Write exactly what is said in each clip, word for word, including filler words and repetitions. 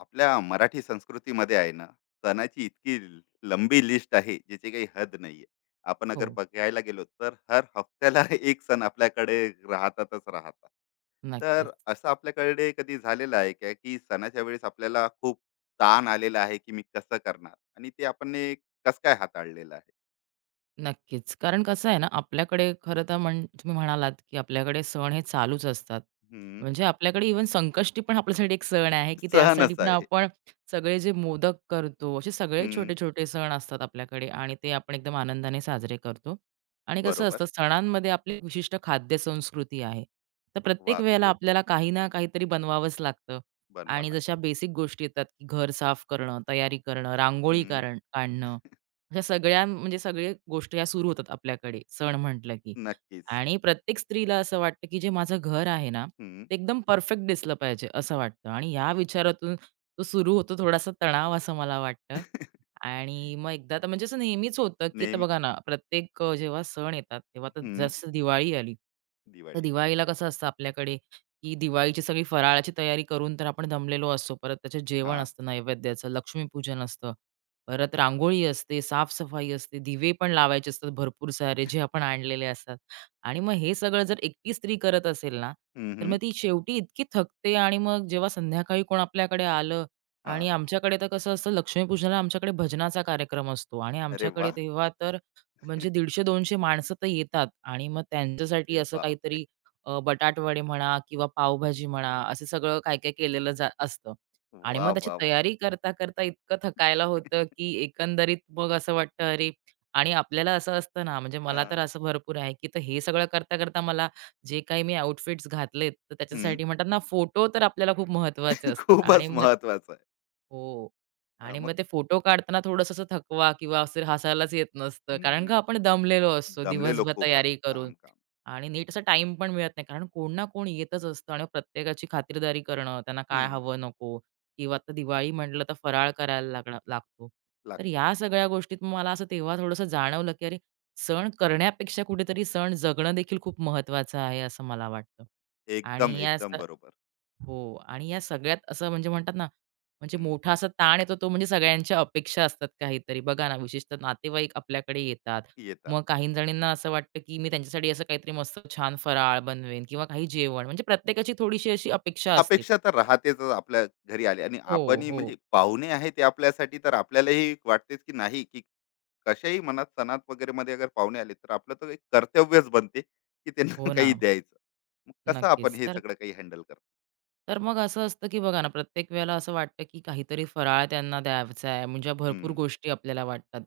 आपल्या मराठी संस्कृतीमध्ये आहे ना, सणाची इतकी लंबी लिस्ट आहे ज्याची काही हद नाहीये. आपण अगर हो, बघायला गेलो तर हर हफ्त्याला एक सण आपल्याकडे राहतातच राहतात. तर नक्कीच, असं आपल्याकडे कधी झालेलं आहे का की सणाच्या वेळेस आपल्याला खूप ताण आलेला आहे की मी कसं करणार, आणि ते आपण एक कसं काय हाताळलेलं आहे? नक्कीच. कारण कसं आहे ना, आपल्याकडे खरं तर म्हण तुम्ही म्हणालात, की आपल्याकडे सण हे चालूच असतात. हम्म. म्हणजे आपल्याकडे इव्हन संकष्टी पण आपल्यासाठी एक सण आहे, की सण त्यासाठी असं पण आहे. आपण सगळे जे मोदक करतो, असे सगळे हम्म. छोटे-छोटे सण असतात आपल्याकडे आणि ते आपण एकदम आनंदाने साजरे करतो. आणि कसं बरोबर. असतं, सणांमध्ये आपली एक विशिष्ट खाद्य संस्कृती आहे. तर प्रत्येक वेळेला वाकून आपल्याला काही ना काहीतरी बनवावंच लागतं बनवा आणि जशा लागते. बेसिक गोष्टी येतात, की घर साफ करणं, तयारी करणं, रांगोळी हम्म. कारण काढणं ह्या सगळ्या म्हणजे सगळे गोष्टी ह्या सुरू होतात आपल्याकडे सण म्हटलं की. नक्कीच. आणि प्रत्येक स्त्रीला असं वाटतं, की जे माझं घर आहे ना, हम्म. ते एकदम परफेक्ट दिसलं पाहिजे असं वाटतं आणि या विचारातून तो सुरू होतो थोडासा तणाव असं मला वाटतं. आणि मग एकदा तर म्हणजे असं नेहमीच होतं, की आता नेहमी. बघा ना, प्रत्येक अ, जेव्हा सण येतात तेव्हा तर हम्म. जसं दिवाळी आली, तर दिवाळी. दिवाळीला कसं असतं आपल्याकडे, की दिवाळीची सगळी फराळाची तयारी करून तर आपण दमलेलो असतो. परत त्याचं हा. जेवण असतं नैवेद्याचं, लक्ष्मीपूजन असतं, परत रांगोळी असते, साफसफाई असते, दिवे पण लावायचे असतात भरपूर सारे जे आपण आणलेले असतात. आणि मग हे सगळं जर एकटी स्त्री करत असेल ना, हं, तर मग हं. ती शेवटी इतकी थकते आणि मग जेव्हा संध्याकाळी कोण आपल्याकडे आलं आणि हां. आमच्याकडे तर कसं असतं लक्ष्मीपूजनाला आमच्याकडे भजनाचा कार्यक्रम असतो आणि अरे आमच्याकडे वाह! तेव्हा तर म्हणजे दीडशे ते दोनशे माणसं तर येतात आणि मग त्यांच्यासाठी अरे असं बापरे! काहीतरी अ, बटाटवडे म्हणा किंवा पावभाजी म्हणा, असं सगळं काय-काय केलेलं जा असतं आणि वाह, मग त्याची वाह, वाह! तयारी करता-करता इतकं थकायला होतं, की एकंदरीत मग असं वाटतं, "अरे, आणि आपल्याला असं असतं ना, म्हणजे मला तर हां. असं भरपूर आहे, की तर हे सगळं करता-करता मला जे काही मी आउटफिट्स घातलेत, तर हं. त्याच्यासाठी म्हणतात ना, फोटो तर आपल्याला खूप महत्त्वाचे असतात आणि खूपच मग महत्वाचं आहे. हो. हां, आणि मग मग ते फोटो काढताना थोडंसं असं थकवा किंवा असं हसायलाच येत नसतं. कारण का हं. आपण दमलेलो असतो दमलेलो दिवसभर खूप तयारी राहतो. करून काम, काम. आणि नीट असा टाइम पण मिळत नाही. कारण कोण ना कोण येतच असतं आणि प्रत्येकाची खातिरदारी करणं, त्यांना काय हं. हवं, नको किंवा आता दिवाळी म्हटलं तर फराळ करायला लागणार लागतो. तर लागतो. या सगळ्या गोष्टीत मग मला असं तेव्हा थोडंसं जाणवलं, की अरे सण करण्यापेक्षा कुठेतरी सण जगणं देखील खूप महत्त्वाचं आहे असं मला वाटतं. एकदम, आणि याच एकदम बरोबर. हो आणि या सगळ्यात असं म्हणजे म्हणतात ना, म्हणजे हं. मोठा असा ताण येतो तो म्हणजे सगळ्यांच्या अपेक्षा असतात काहीतरी. बघा ना, विशेषतः नातेवाईक आपल्याकडे येतात. येतात. मग काही जणींना असं वाटतं, की मी त्यांच्यासाठी असं काहीतरी मस्त छान फराळ बनवेन किंवा काही जेवण म्हणजे प्रत्येकाची थोडीशी अशी अपेक्षा असते. अपेक्षा तर राहतेच आपल्या. घरी आले आणि हो, आपणही हो. म्हणजे पाहुणे आहे ते, आपल्यासाठी तर आपल्यालाही वाटतेच की नाही की कशाही म्हणा सणात वगैरेमध्ये अगर पाहुणे आले तर आपलं तर एक कर्तव्यच बनते की त्यांना हो ना, काही द्यायचं. मग कसं आपण नक्कीच. हे तर सगळं काही हँडल करतो? तर मग असं असतं, की बघा ना, प्रत्येक वेळेला असं वाटतं, की काहीतरी फराळ त्यांना द्यायचा आहे, म्हणजे भरपूर गोष्टी आपल्याला वाटतात.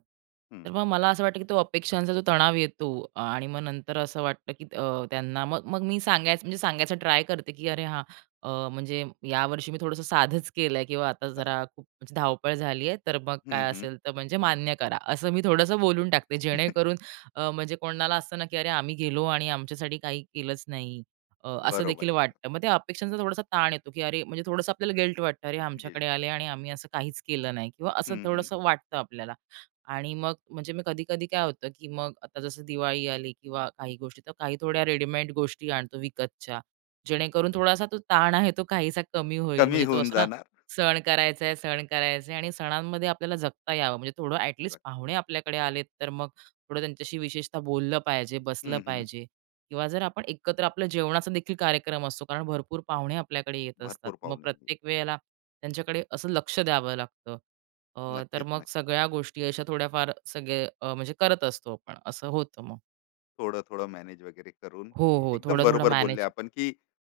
हं, तर मग मला असं वाटतं, की तो अपेक्षांचा जो तणाव येतो अ, आणि मग नंतर असं वाटतं, की अ, त्यांना मग मग मी सांगायचं म्हणजे सांगायचा ट्राय करते, की "अरे हां, अ, म्हणजे यावर्षी मी थोडंसं साधंच केलंय किंवा आता जरा साधं. खूप म्हणजे धावपळ झाली आहे, तर मग हं, काय हं. असेल तर म्हणजे मान्य करा." असं मी थोडंसं बोलून टाकते, जेणेकरून अ, म्हणजे कोणाला असतं ना, की "अरे, आम्ही गेलो आणि आमच्यासाठी काही केलंच नाही." अ, असं देखील बरोबर एकदम. वाटतं. मग त्या अपेक्षांचा थोडासा ताण येतो, की अरे म्हणजे थोडंसं आपल्याला गिल्ट वाटतं, "अरे गिल्ट. आमच्याकडे आले आणि आम्ही असं काहीच केलं नाही" किंवा असं हं, हं. थोडंसं वाटतं आपल्याला. आणि मग म्हणजे मी कधी-कधी काय होतं, की मग आता जसं दिवाळी आली किंवा काही गोष्टी, तर काही थोड्या रेडीमेड गोष्टी आणतो विकतच्या, जेणेकरून अच्छा. थोडासा तो ताण आहे तो काहीसा कमी होईल. कमी म्हणजे तो होऊन असं ना, जाणार. सण करायचा आहे, सण करायचा आहे आणि सणांमध्ये आपल्याला जगता यावं. म्हणजे थोडं ॲट पाहुणे आपल्याकडे आलेत, तर मग थोडं त्यांच्याशी विशेषतः बोललं पाहिजे, बसलं हं, हं. पाहिजे. किंवा जर आपण एकत्र आपलं जेवणाचा देखील कार्यक्रम असतो, कारण भरपूर पाहुणे आपल्याकडे येत असतात. भरपूर मग पाहुणे येतात. प्रत्येक वेळेला त्यांच्याकडे असं लक्ष द्यावं लागतं. अ, तर नक्कीच, मग नक्की. सगळ्या गोष्टी अशा थोड्याफार सगळे अ, म्हणजे करत असतो आपण, असं होतं मग. थोडं-थोडं मॅनेज वगैरे करून हो, की हो. एकदम थोडं-थोडं बरोबर बोलले मॅनेज आपण, की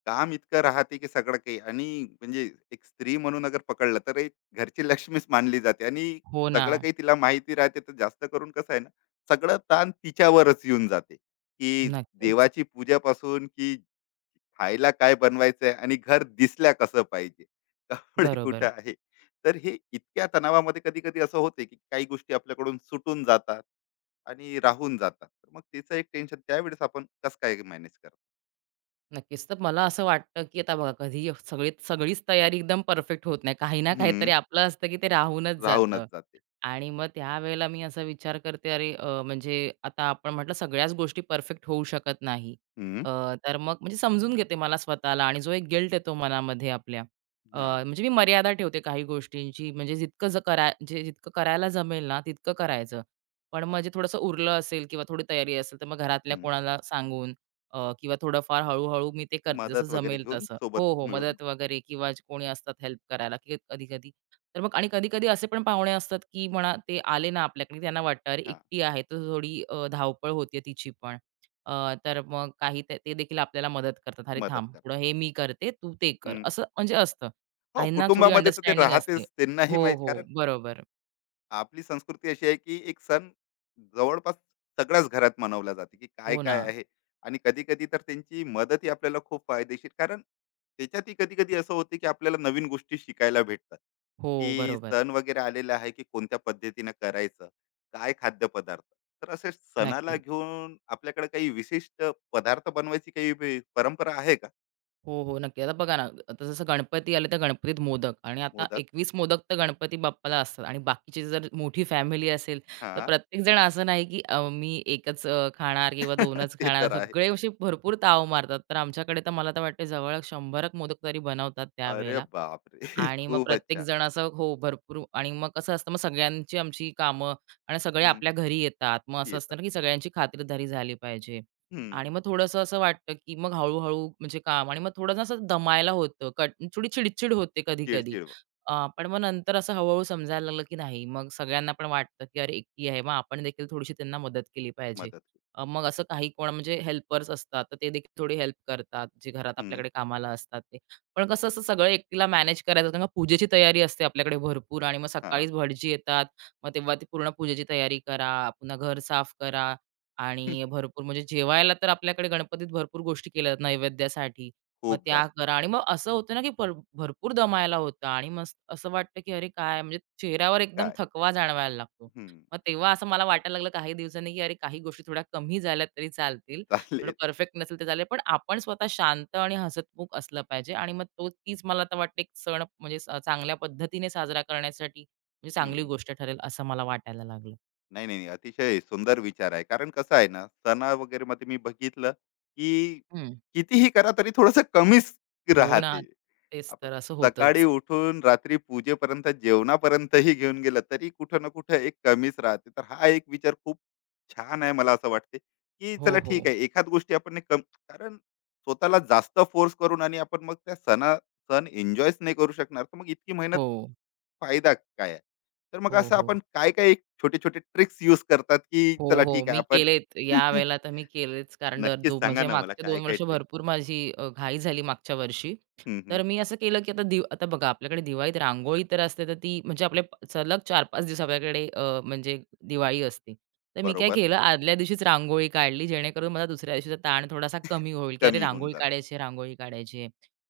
काम इतकं राहते, की सगळं काही आणि म्हणजे एक स्त्री म्हणून अगर पकडलं तर एक घरची लक्ष्मीच मानली जाते आणि हो ना. सगळं काही तिला माहिती राहते. तर जास्त करून कसं आहे ना, सगळं ताण तिच्यावरच येऊन जाते, की नक्कीच. देवाची पूजापासून की खायला काय बनवायचंय आणि घर दिसल्या कसं पाहिजे, कपडे कुठं बरोबर. आहे. तर हे इतक्या तणावामध्ये कधी कधी असं होते की काही गोष्टी आपल्याकडून सुटून जातात आणि राहून जातात, तर मग त्याचं एक टेन्शन त्यावेळेस आपण कसं काय मॅनेज करतो? नक्कीच. तर मला असं वाटतं, की आता बघा कधी सगळी सगळीच तयारी एकदम परफेक्ट होत नाही. काही ना काहीतरी हम्म. आपलं असतं, की ते राहूनच जातं. राहूनच जाते. आणि मग त्यावेळेला मी असा विचार करते, अरे अ, म्हणजे आता आपण म्हटलं सगळ्याच गोष्टी परफेक्ट होऊ शकत नाही. हम्म. अ, तर मग म्हणजे समजून घेते मला स्वतःला आणि जो एक गिल्ट येतो मनामध्ये आपल्या अ, हा. म्हणजे मी मर्यादा ठेवते काही गोष्टींची. म्हणजे जितकं ज करा जे जितकं करायला जमेल ना, तितकं करायचं. पण मग वा. जे थोडंसं उरलं असेल किंवा थोडी तयारी असेल, तर मग घरातल्या हम्म. कोणाला सांगून अ, किंवा थोडंफार हळू मी ते करते, जसं मदत वगैरे जमेल घेऊन तसं. हो, सोबत हो, मिळून. मदत वगैरे किंवा जे कोणी असतात हेल्प करायला, की कधी-कधी तर मग आणि कधी-कधी असे पण पाहुणे असतात, की म्हणा ते आले ना आपल्याकडे, त्यांना वाटतं अरे हा. एकटी आहे तर थोडी अ, धावपळ होतीये तिची पण. अ, तर मग काही ते ते देखील आपल्याला मदत करतात. "अरे मदत थांब, कर. थोडं हे मी करते, तू ते कर." हम्म. असं म्हणजे असतं. हो, काहींना थोडी कुटुंबामध्ये तर ते अंडरस्टँडिंग असते. राहतेच, त्यांनाही हो, माहित हो. कारण बरोबर. आपली संस्कृती अशी आहे की एक सण जवळपास सगळ्याच घरात मनवला जाते, की काय हो ना. काय आहे. आणि कधी कधी तर त्यांची मदतही आपल्याला खूप फायदेशीर, कारण त्याच्यातही कधी कधी असं होते की आपल्याला नवीन गोष्टी शिकायला भेटतात, हो, की बरोबर. सण वगैरे आलेला आहे की कोणत्या पद्धतीनं करायचं, काय खाद्यपदार्थ. तर असे सणाला नक्कीच. घेऊन आपल्याकडे काही विशिष्ट पदार्थ बनवायची काही बे- परंपरा आहे का? हो, हो. नक्की. आता बघा ना, आता जसं गणपती आले तर गणपतीत मोदक आणि आता मोदक. एकवीस मोदक तर गणपती बाप्पाला असतात आणि बाकीची जर मोठी फॅमिली असेल, तर हा. प्रत्येकजण असं नाही, की अ, मी एकच अ, खाणार किंवा 2च ते खाणार. तर आहे. सगळे असे भरपूर ताव मारतात. तर आमच्याकडे तर मला तर वाटतं जवळ शंभर मोदक तरी बनवतात अरे त्यावेळेला बापरे! आणि मग खूप अच्छा. प्रत्येकजण असं हो, भरपूर आणि मग कसं असतं, मग सगळ्यांची आमची कामं आणि सगळे हम्म. आपल्या घरी येतात. मग असं असतं येतात. ना, की सगळ्यांची खातिरदारी झाली पाहिजे. आणि हम्म. मग थोडंसं असं वाटतं, की मग हळू म्हणजे काम आणि मग थोडं असं दमायला होतं, कट थोडी चिडचिड होते कधी-कधी. चिड-चिड व- अ, पण मग नंतर असं हळू-हळू समजायला लागलं, की नाही मग सगळ्यांना पण वाटतं, की अरे एकटी आहे, मग आपण देखील थोडीशी त्यांना मदत केली पाहिजे. मदत. अ, मग असं काही कोण म्हणजे हेल्पर्स असतात, तर ते देखील थोडी हेल्प करतात, जे घरात हं, आपल्याकडे कामाला असतात ते. पण कसं असं सगळं एकटीला मॅनेज करायचं कारण का पूजेची तयारी असते आपल्याकडे भरपूर आणि मग हां. सकाळीच भटजी येतात, मग तेव्हा ती पूर्ण पूजेची तयारी करा, पुन्हा घर साफ करा, आणि भरपूर म्हणजे जेवायला तर आपल्याकडे गणपतीत भरपूर गोष्टी केल्या जातात नैवेद्यासाठी. मग खूप त्या जास्त. करा आणि मग असं होतं ना, की भर भरपूर दमायला होतं आणि मस्त असं वाटतं, की अरे काय म्हणजे चेहऱ्यावर एकदम काय? थकवा जाणवायला लागतो. हं, मग तेव्हा असं मला वाटायला लागलं काही दिवसांनी, की अरे काही गोष्टी थोड्या कमी झाल्या तरी चालतील. थोडं चालेल. परफेक्ट नसेल तर चालेल. पण आपण स्वतः शांत आणि हसतमुख असलं पाहिजे आणि मग तो तीच मला तर वाटते एक सण म्हणजे स- चांगल्या पद्धतीने साजरा करण्यासाठी म्हणजे चांगली हं. गोष्ट ठरेल असं मला वाटायला लागलं. नाही, नाही, नाही. अतिशय सुंदर विचार आहे. कारण कसं आहे ना, सण वगैरे मध्ये मी बघितलं, की कितीही करा तरी थोडंसं कमीच हो ना, राहते. तेच आपण तर असं सकाळी होतंच. उठून रात्री पूजेपर्यंत, जेवणापर्यंतही घेऊन गेलं, तरी कुठं ना कुठं एक कमीच राहते. तर हा एक विचार खूप छान आहे, मला असं वाटते, की हो, चला ठीक हो. आहे एखाद गोष्टी आपण नाही कम. कारण स्वतःला जास्त फोर्स करून आणि आपण मग त्या सणा सण एन्जॉयच नाही करू शकणार, तर मग इतकी मेहनत हो. फायदा काय आहे? तर मग हो, असं हो. आपण काय काय एक छोटे-छोटे ट्रिक्स यूज करतात, की हो, चला हो. ठीक आहे मी आपण. केलेत यावेळेला तर मी केलेच कारण दर नक्कीच दो सांगा म्हणजे ना, मला मागचे काय दोन काय वर्ष ट्रिक? भरपूर माझी अ, घाई झाली मागच्या वर्षी. हं, हं. तर मी असं केलं, की आता दिव आता बघा आपल्याकडे दिवाळीत रांगोळी तर असते तर ती म्हणजे आपल्या प- सलग चार ते पाच दिवस आपल्याकडे अ, म्हणजे दिवाळी असते. तर मी काय बरोबर. केलं आदल्या दिवशीच रांगोळी काढली जेणेकरून मला दुसऱ्या दिवशीचा ताण थोडासा कमी होईल, की अरे कमी होऊन रांगोळी जाणार. काढायची आहे, रांगोळी काढायची आहे.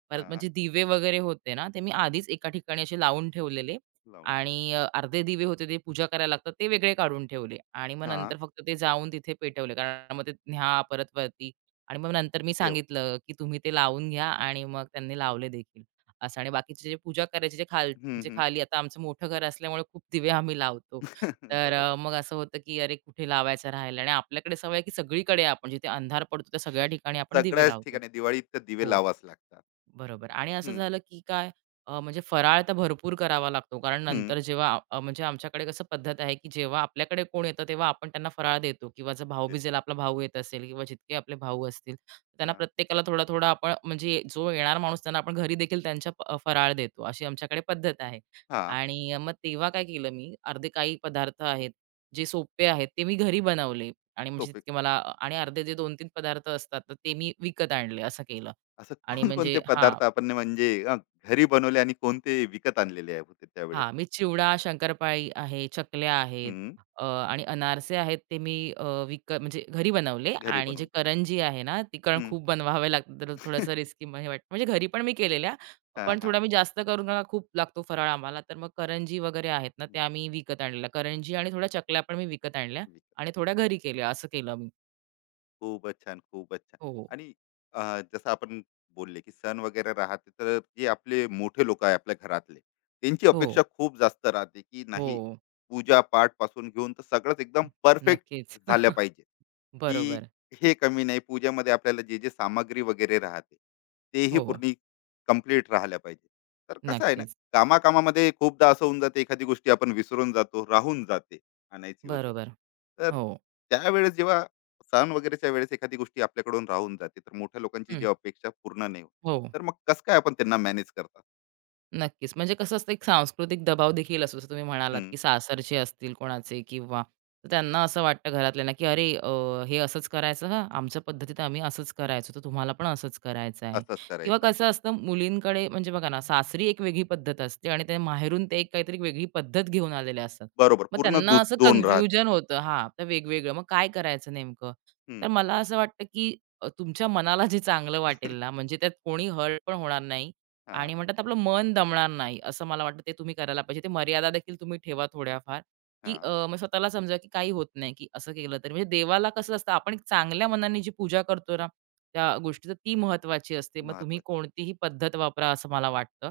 परत हां, म्हणजे दिवे वगैरे होते ना, ते मी आधीच एका ठिकाणी असे लावून ठेवलेले. लावून ठेव. आणि अ, अर्धे दिवे होते ते पूजा करायला लागतात ते वेगळे काढून ठेवले आणि मग हां, नंतर फक्त ते जाऊन तिथे पेटवले. कारण मग ते न्या परत वरती आणि मग नंतर मी ठेवा. सांगितलं, की तुम्ही ते लावून घ्या आणि मग त्यांनी लावले देखील असं आणि बाकीचे जे पूजा करायचे जे खाल हं, म्हणजे हं. खाली आता आमचं मोठं घर असल्यामुळे खूप दिवे आम्ही लावतो. तर अ, बरोबर. मग असं होतं, की अरे कुठे लावायचं राहिलं आणि आपल्याकडे सवय आहे, की सगळीकडे आपण जिथे अंधार पडतो त्या सगळ्या ठिकाणी आपण दिवे सगळ्याच लावतो. ठिकाणी दिवाळीत तर दिवे हो. लावाच लागतात. बरोबर आणि असं हं, झालं की काय अ, म्हणजे फराळ तर भरपूर करावा लागतो कारण हं. नंतर जेव्हा आ- अ, म्हणजे आमच्याकडे कसं पद्धत आहे की जेव्हा आपल्याकडे कोण येतं तेव्हा आपण त्यांना फराळ देतो किंवा जर देतो. भाऊबीजेला आपला भाऊ येत असेल किंवा जितके आपले भाऊ असतील त्यांना हां, प्रत्येकाला थोडा थोडा आपण म्हणजे जो येणार माणूस त्यांना आपण घरी देखील त्यांच्या प- अ, फराळ देतो अशी आमच्याकडे पद्धत आहे हां. आणि अ, मग तेव्हा काय केलं मी अर्धे काही पदार्थ आहेत जे सोपे आहेत ते मी घरी बनवले आणि म्हणजे सोपे. तितके मला आणि अर्धे जे दोन तीन पदार्थ असतात तर ते मी विकत आणले असं केलं असं आणि कोणकोणते म्हणजे हा पदार्थ आपण ने म्हणजे अ, घरी बनवले आणि कोणते विकत आणलेले आहे होते त्यावेळेस? हां, मी चिवडा, शंकरपाळी आहे, चकल्या आहेत हं, अ, आणि अनारसे आहेत ते मी अ, विक म्हणजे घरी बनवले घरी आणि जे बनवून घेतले. करंजी आहे ना, ती कारण खूप बनवावे लागतात तर हं. थोडंसं रिस्की हे वाटतं. म्हणजे घरी पण मी केलेल्या, हां, पण थोडा हां. मी जास्त करून ना खूप लागतो फराळ आम्हाला, तर मग करंजी वगैरे आहेत ना, त्या मी विकत आणलेल्या. करंजी आणि थोड्या चकल्या पण मी विकत आणल्या विकत. आणि थोड्या घरी केल्या, असं केलं मी. खूपच छान, खूपच छान. हो, आणि अ, जसं आपण बोलले, की सण वगैरे राहते, तर जे आपले मोठे लोक आहे आपल्या घरातले, त्यांची हो, अपेक्षा खूप जास्त राहते, की हो. नाही पूजा-पाठपासून घेऊन तर सगळंच एकदम परफेक्ट नक्कीच. झालं पाहिजे. की बरोबर. हे कमी नाही पूजेमध्ये, आपल्याला जे जे सामग्री वगैरे राहते तेही हो, पूर्ण कंप्लीट राहिल्या पाहिजे. तर कसं आहे ना, नक्कीच. कामाकामामध्ये खूपदा असं होऊन जाते, एखादी गोष्टी आपण विसरून जातो, राहून जाते आणायची वगैरे. बरोबर. तर हो. त्यावेळेस जेव्हा सण वगैरेच्या वेळेस एखादी गोष्टी आपल्याकडून राहून जाते, तर मोठ्या लोकांची जी हं. अपेक्षा पूर्ण नाही होत, हो. तर मग कसं काय आपण त्यांना मॅनेज करतात? नक्कीच. म्हणजे कसं असतं एक सांस्कृतिक दबाव देखील असतो. जसं तुम्ही म्हणालात, हम्म, की सासरचे असतील कोणाचे किंवा तर त्यांना असं वाटतं घरातल्यांना, की "अरे अ, हे असंच करायचं का? आमच्या पद्धतीत आम्ही असंच करायचो, तर तुम्हाला पण असंच करायचं आहे." असंच किंवा करायचं आहे. कसं असतं मुलींकडे म्हणजे बघा ना, सासरी एक वेगळी पद्धत असते आणि ते माहेरून ते एक काहीतरी वेगळी पद्धत घेऊन आलेले असतात. बरोबर, मग पूर्ण त्यांना दुस- असं दोन राहते. कन्फ्युजन होतं हां, तर वेगवेगळं. मग काय करायचं नेमकं? तर हम्म. मला असं वाटतं, की अ, तुमच्या मनाला जे चांगलं वाटेल ना, म्हणजे त्यात कोणी हर्ट पण होणार नाही हा. आणि म्हणतात आपलं मन दमणार नाही, असं मला वाटतं ते तुम्ही करायला पाहिजे. ते मर्यादा देखील तुम्ही ठेवा थोड्याफार, की हा. अ, मग स्वतःला समजा की काही होत नाही, की असं केलं तर. म्हणजे देवाला कसं असतं आपण एक चांगल्या मनाने जी पूजा करतो ना, त्या गोष्टी तर ती महत्त्वाची असते. मग तुम्ही महत्वाची. कोणतीही पद्धत वापरा असं मला वाटतं.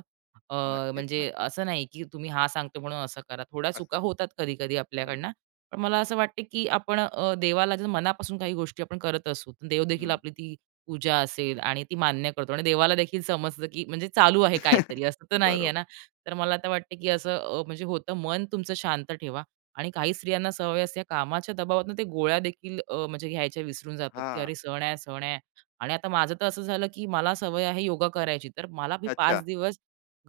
अ, नक्कीच, म्हणजे नक्की. असं नाही की तुम्ही हा सांगतो म्हणून असं करा. थोड्या चुका असंच. होतात कधी-कधी आपल्याकडनं. हम्म. पण मला असं वाटतं की आपण अ, देवाला जर मनापासून काही गोष्टी आपण करत असू, तर देव देखील हं. आपली ती पूजा असेल आणि ती मान्य करतो आणि देवाला देखील समजतं, की म्हणजे चालू आहे काहीतरी, असं तर नाहीये बरोबर. ना. तर मला तर वाटतं, की असं अ, म्हणजे होतं मन तुमचं शांत ठेवा आणि काही स्त्रियांना सवय असते, या कामाच्या दबावातून ते गोळ्या देखील अ, म्हणजे घ्यायच्या विसरून जातात, की हां. "अरे सण आहे, सण आहे." आणि आता माझं तर असं झालं, की मला सवय आहे योगा करायची, तर मला मी अच्छा. पाच दिवस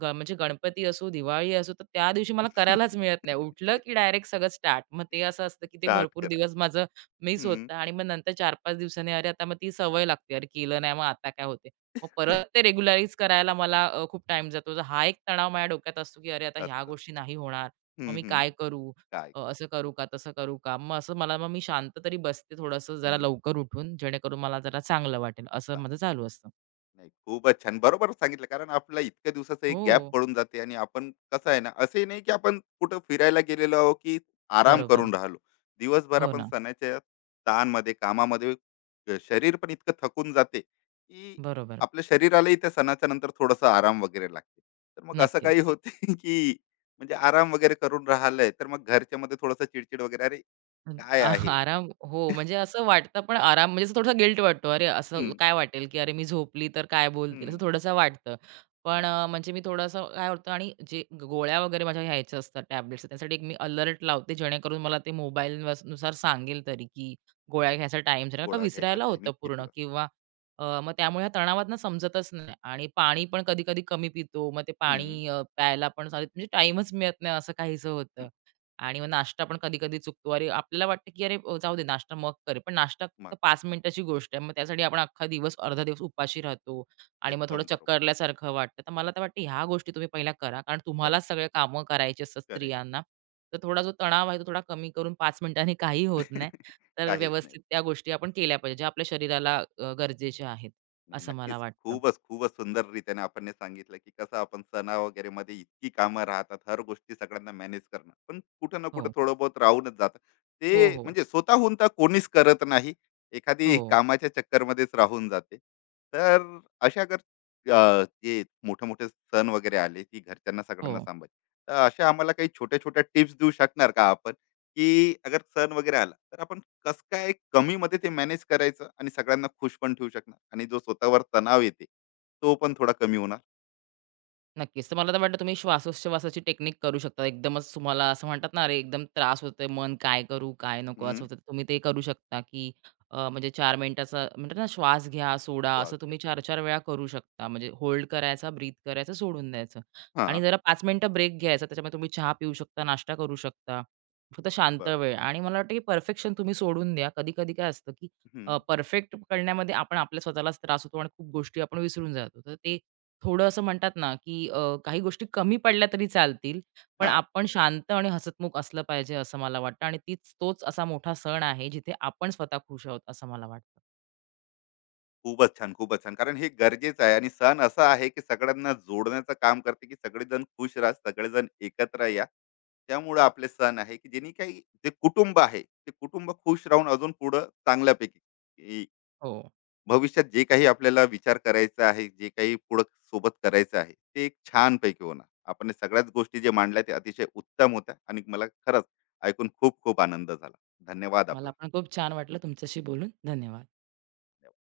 ग म्हणजे गणपती असो, दिवाळी असो, तर त्या दिवशी मला करायलाच मिळत नाही. उठलं की डायरेक्ट सगळं स्टार्ट. मग ते असं असतं, की ते स्टार्ट भरपूर करा. दिवस माझं मिस हं. होतं आणि मग नंतर चार पाच दिवसांनी अरे आता मग ती सवय लागते. अरे केलं नाही मग आता काय होते. मग परत ते रेग्युलराईज करायला मला अ, खूप टाईम जातो. तर हा एक तणाव माझ्या डोक्यात असतो, की अरे आता ह्या असतं. गोष्टी नाही होणार. मग हं, मी हं. काय करू? काय? अ, असं करू का? तसं करू का? मग असं मला मग मी शांत तरी बसते थोडंसं जरा हं. लवकर उठून, जेणेकरून मला जरा चांगलं वाटेल. असं माझं चांगलं. चालू असतं. नाही, खूपच छान बरोबर सांगितलं, कारण आपला इतक्या दिवसाचा एक हो, गॅप पडून जाते. आणि आपण कसं आहे ना, असंही नाही की आपण कुठं फिरायला गेलेलो आहो की आराम बरोबर. करून राहिलो. दिवसभर हो आपण ना. सणाच्या ताणमध्ये, कामामध्ये, अ, शरीर पण इतकं थकून जाते, की बरोबर. आपल्या शरीरालाही त्या सणाच्या नंतर थोडासा आराम वगैरे लागते. तर मग असं काही नक्कीच. होते की म्हणजे आराम वगैरे करून राहिलंय, तर मग घरच्या मध्ये थोडासा चिडचिड वगैरे. अरे अं, काय आ आहे. आराम हो, म्हणजे असं वाटतं पण आराम म्हणजे असं थोडासा गिल्ट वाटतो. अरे, असं हम्म, काय वाटेल, की अरे मी झोपली तर काय बोलतील? असं हम्म, थोडंसं वाटतं. पण हा, अ, म्हणजे मी थोडंसं काय होतं आणि जे गोळ्या वगैरे माझ्या घ्यायच्या असतात टॅब्लेट्स, त्यासाठी एक मी अलर्ट लावते जेणेकरून मला ते मोबाईलनुसार सांगेल तरी, की गोळ्या घ्यायचा टाईम झाला. का गोळा घ्यायचा विसरायला होतं टायमिंग किती पूर्ण वाजता? किंवा अ, मग त्यामुळे ह्या तणावातनं समजतच नाही आणि पाणी पण कधी-कधी कमी पितो. मग ते हम्म, पाणी अ, प्यायला पण चालत, म्हणजे टाईमच मिळत नाही असं काहीसं होतं. हम्म, आणि मग नाश्ता पण कधी-कधी चुकतो. अरे, आपल्याला वाटतं की "अरे, अ, जाऊ दे नाश्ता मग करेल." पण नाश्ता फक्त मग पाच मिनिटाची गोष्ट आहे. मग त्यासाठी आपण अख्खा दिवस, अर्धा दिवस उपाशी राहतो आणि मग थोडं एकदम बरोबर. चक्करल्यासारखं वाटतं. तर मला तर वाटतं ह्या गोष्टी तुम्ही पहिल्या करा. कारण करा तुम्हालाच सगळे कामं करायची असतात करायचं. स्त्रियांना. तर थोडा जो तणाव आहे तो थोडा कमी करून पाच मिनिटांनी काही होत नाही. तर काहीच नाही. व्यवस्थित त्या गोष्टी आपण केल्या पाहिजे, ज्या आपल्या शरीराला अ, गरजेच्या आहेत, नाही, असं नक्कीच. मला वाटतं. खूपच, खूपच सुंदररीत्याने आपण हे सांगितलं, की कसं आपण सणा वगैरेमध्ये इतकी कामं राहतात, हर गोष्टी सगळ्यांना मॅनेज करणं. पण कुठं ना कुठं हो. थोडं बहुत राहूनच जातं. हो, ते हो. म्हणजे स्वतःहून तर कोणीच करत नाही. हो, एखादी कामाच्या चक्करमध्येच राहून जाते. तर अशा जर अ, जे मोठे-मोठे सण वगैरे आले, की घरच्यांना सगळ्यांना हो. सांभाळायचं. तर अशा आम्हाला काही छोट्या-छोट्या टिप्स देऊ शकणार का आपण, की अगर सण वगैरे आला, तर आपण कसं काय कमीमध्ये ते मॅनेज करायचं आणि सगळ्यांना खुश पण ठेवू शकणार, आणि जो स्वतःवर तणाव येते तो पण थोडा कमी होणार. नक्कीच. तर मला तर वाटतं तुम्ही श्वासोच्छवासाची टेक्निक करू शकता. एकदमच तुम्हाला असं म्हणतात ना, "अरे, एकदम त्रास होतोय. मन काय करू, काय नको?" असं हम्म, होतं. तर तुम्ही ते करू शकता, की अ, म्हणजे चार मिनिटाचा म्हणतात ना, श्वास घ्या, सोडा. श्वास असं घ्या. तुम्ही चार चार वेळा करू शकता. म्हणजे होल्ड करायचा, ब्रीथ करायचं, सोडून द्यायचं हा. आणि जरा पाच मिनिटं ब्रेक घ्यायचा. त्याच्यामध्ये तुम्ही चहा पिऊ शकता, नाश्ता करू शकता. फक्त शांत बरोबर. वेळ आणि मला वाटतं, की परफेक्शन तुम्ही सोडून द्या. कधी-कधी काय असतं, की हम्म, परफेक्ट करण्यामध्ये आपण आपल्या स्वतःलाच त्रास होतो आणि खूप गोष्टी आपण विसरून जातो. तर ते थोडं असं म्हणतात ना, की अ, काही गोष्टी कमी पडल्या तरी चालतील, पण हा. आपण शांत आणि हसतमुख असलं पाहिजे असं मला वाटतं आणि तीच तोच असा मोठा सण आहे जिथे आपण स्वतः खुश आहोत असं मला वाटतं. खूपच छान, खूपच छान, कारण हे गरजेचं आहे आणि सण असा आहे की सगळ्यांना जोडण्याचं काम करते, की सगळेजण खुश राहा, सगळेजण एकत्र या. त्यामुळे आपले सण आहे की ज्यांनी काही जे कुटुंब आहे ते कुटुंब खुश राहून अजून पुढं चांगल्यापैकी हो, भविष्यात जे काही आपल्याला विचार करायचा आहे, जे काही पुढं सोबत करायचं आहे ते एक छानपैकी होणार. आपण हे सगळ्याच गोष्टी जे मांडल्या ते अतिशय उत्तम होत्या, आणि मला खरंच ऐकून खूप खूप आनंद झाला. धन्यवाद मला आपला. पण खूप छान वाटलं तुमच्याशी बोलून. धन्यवाद.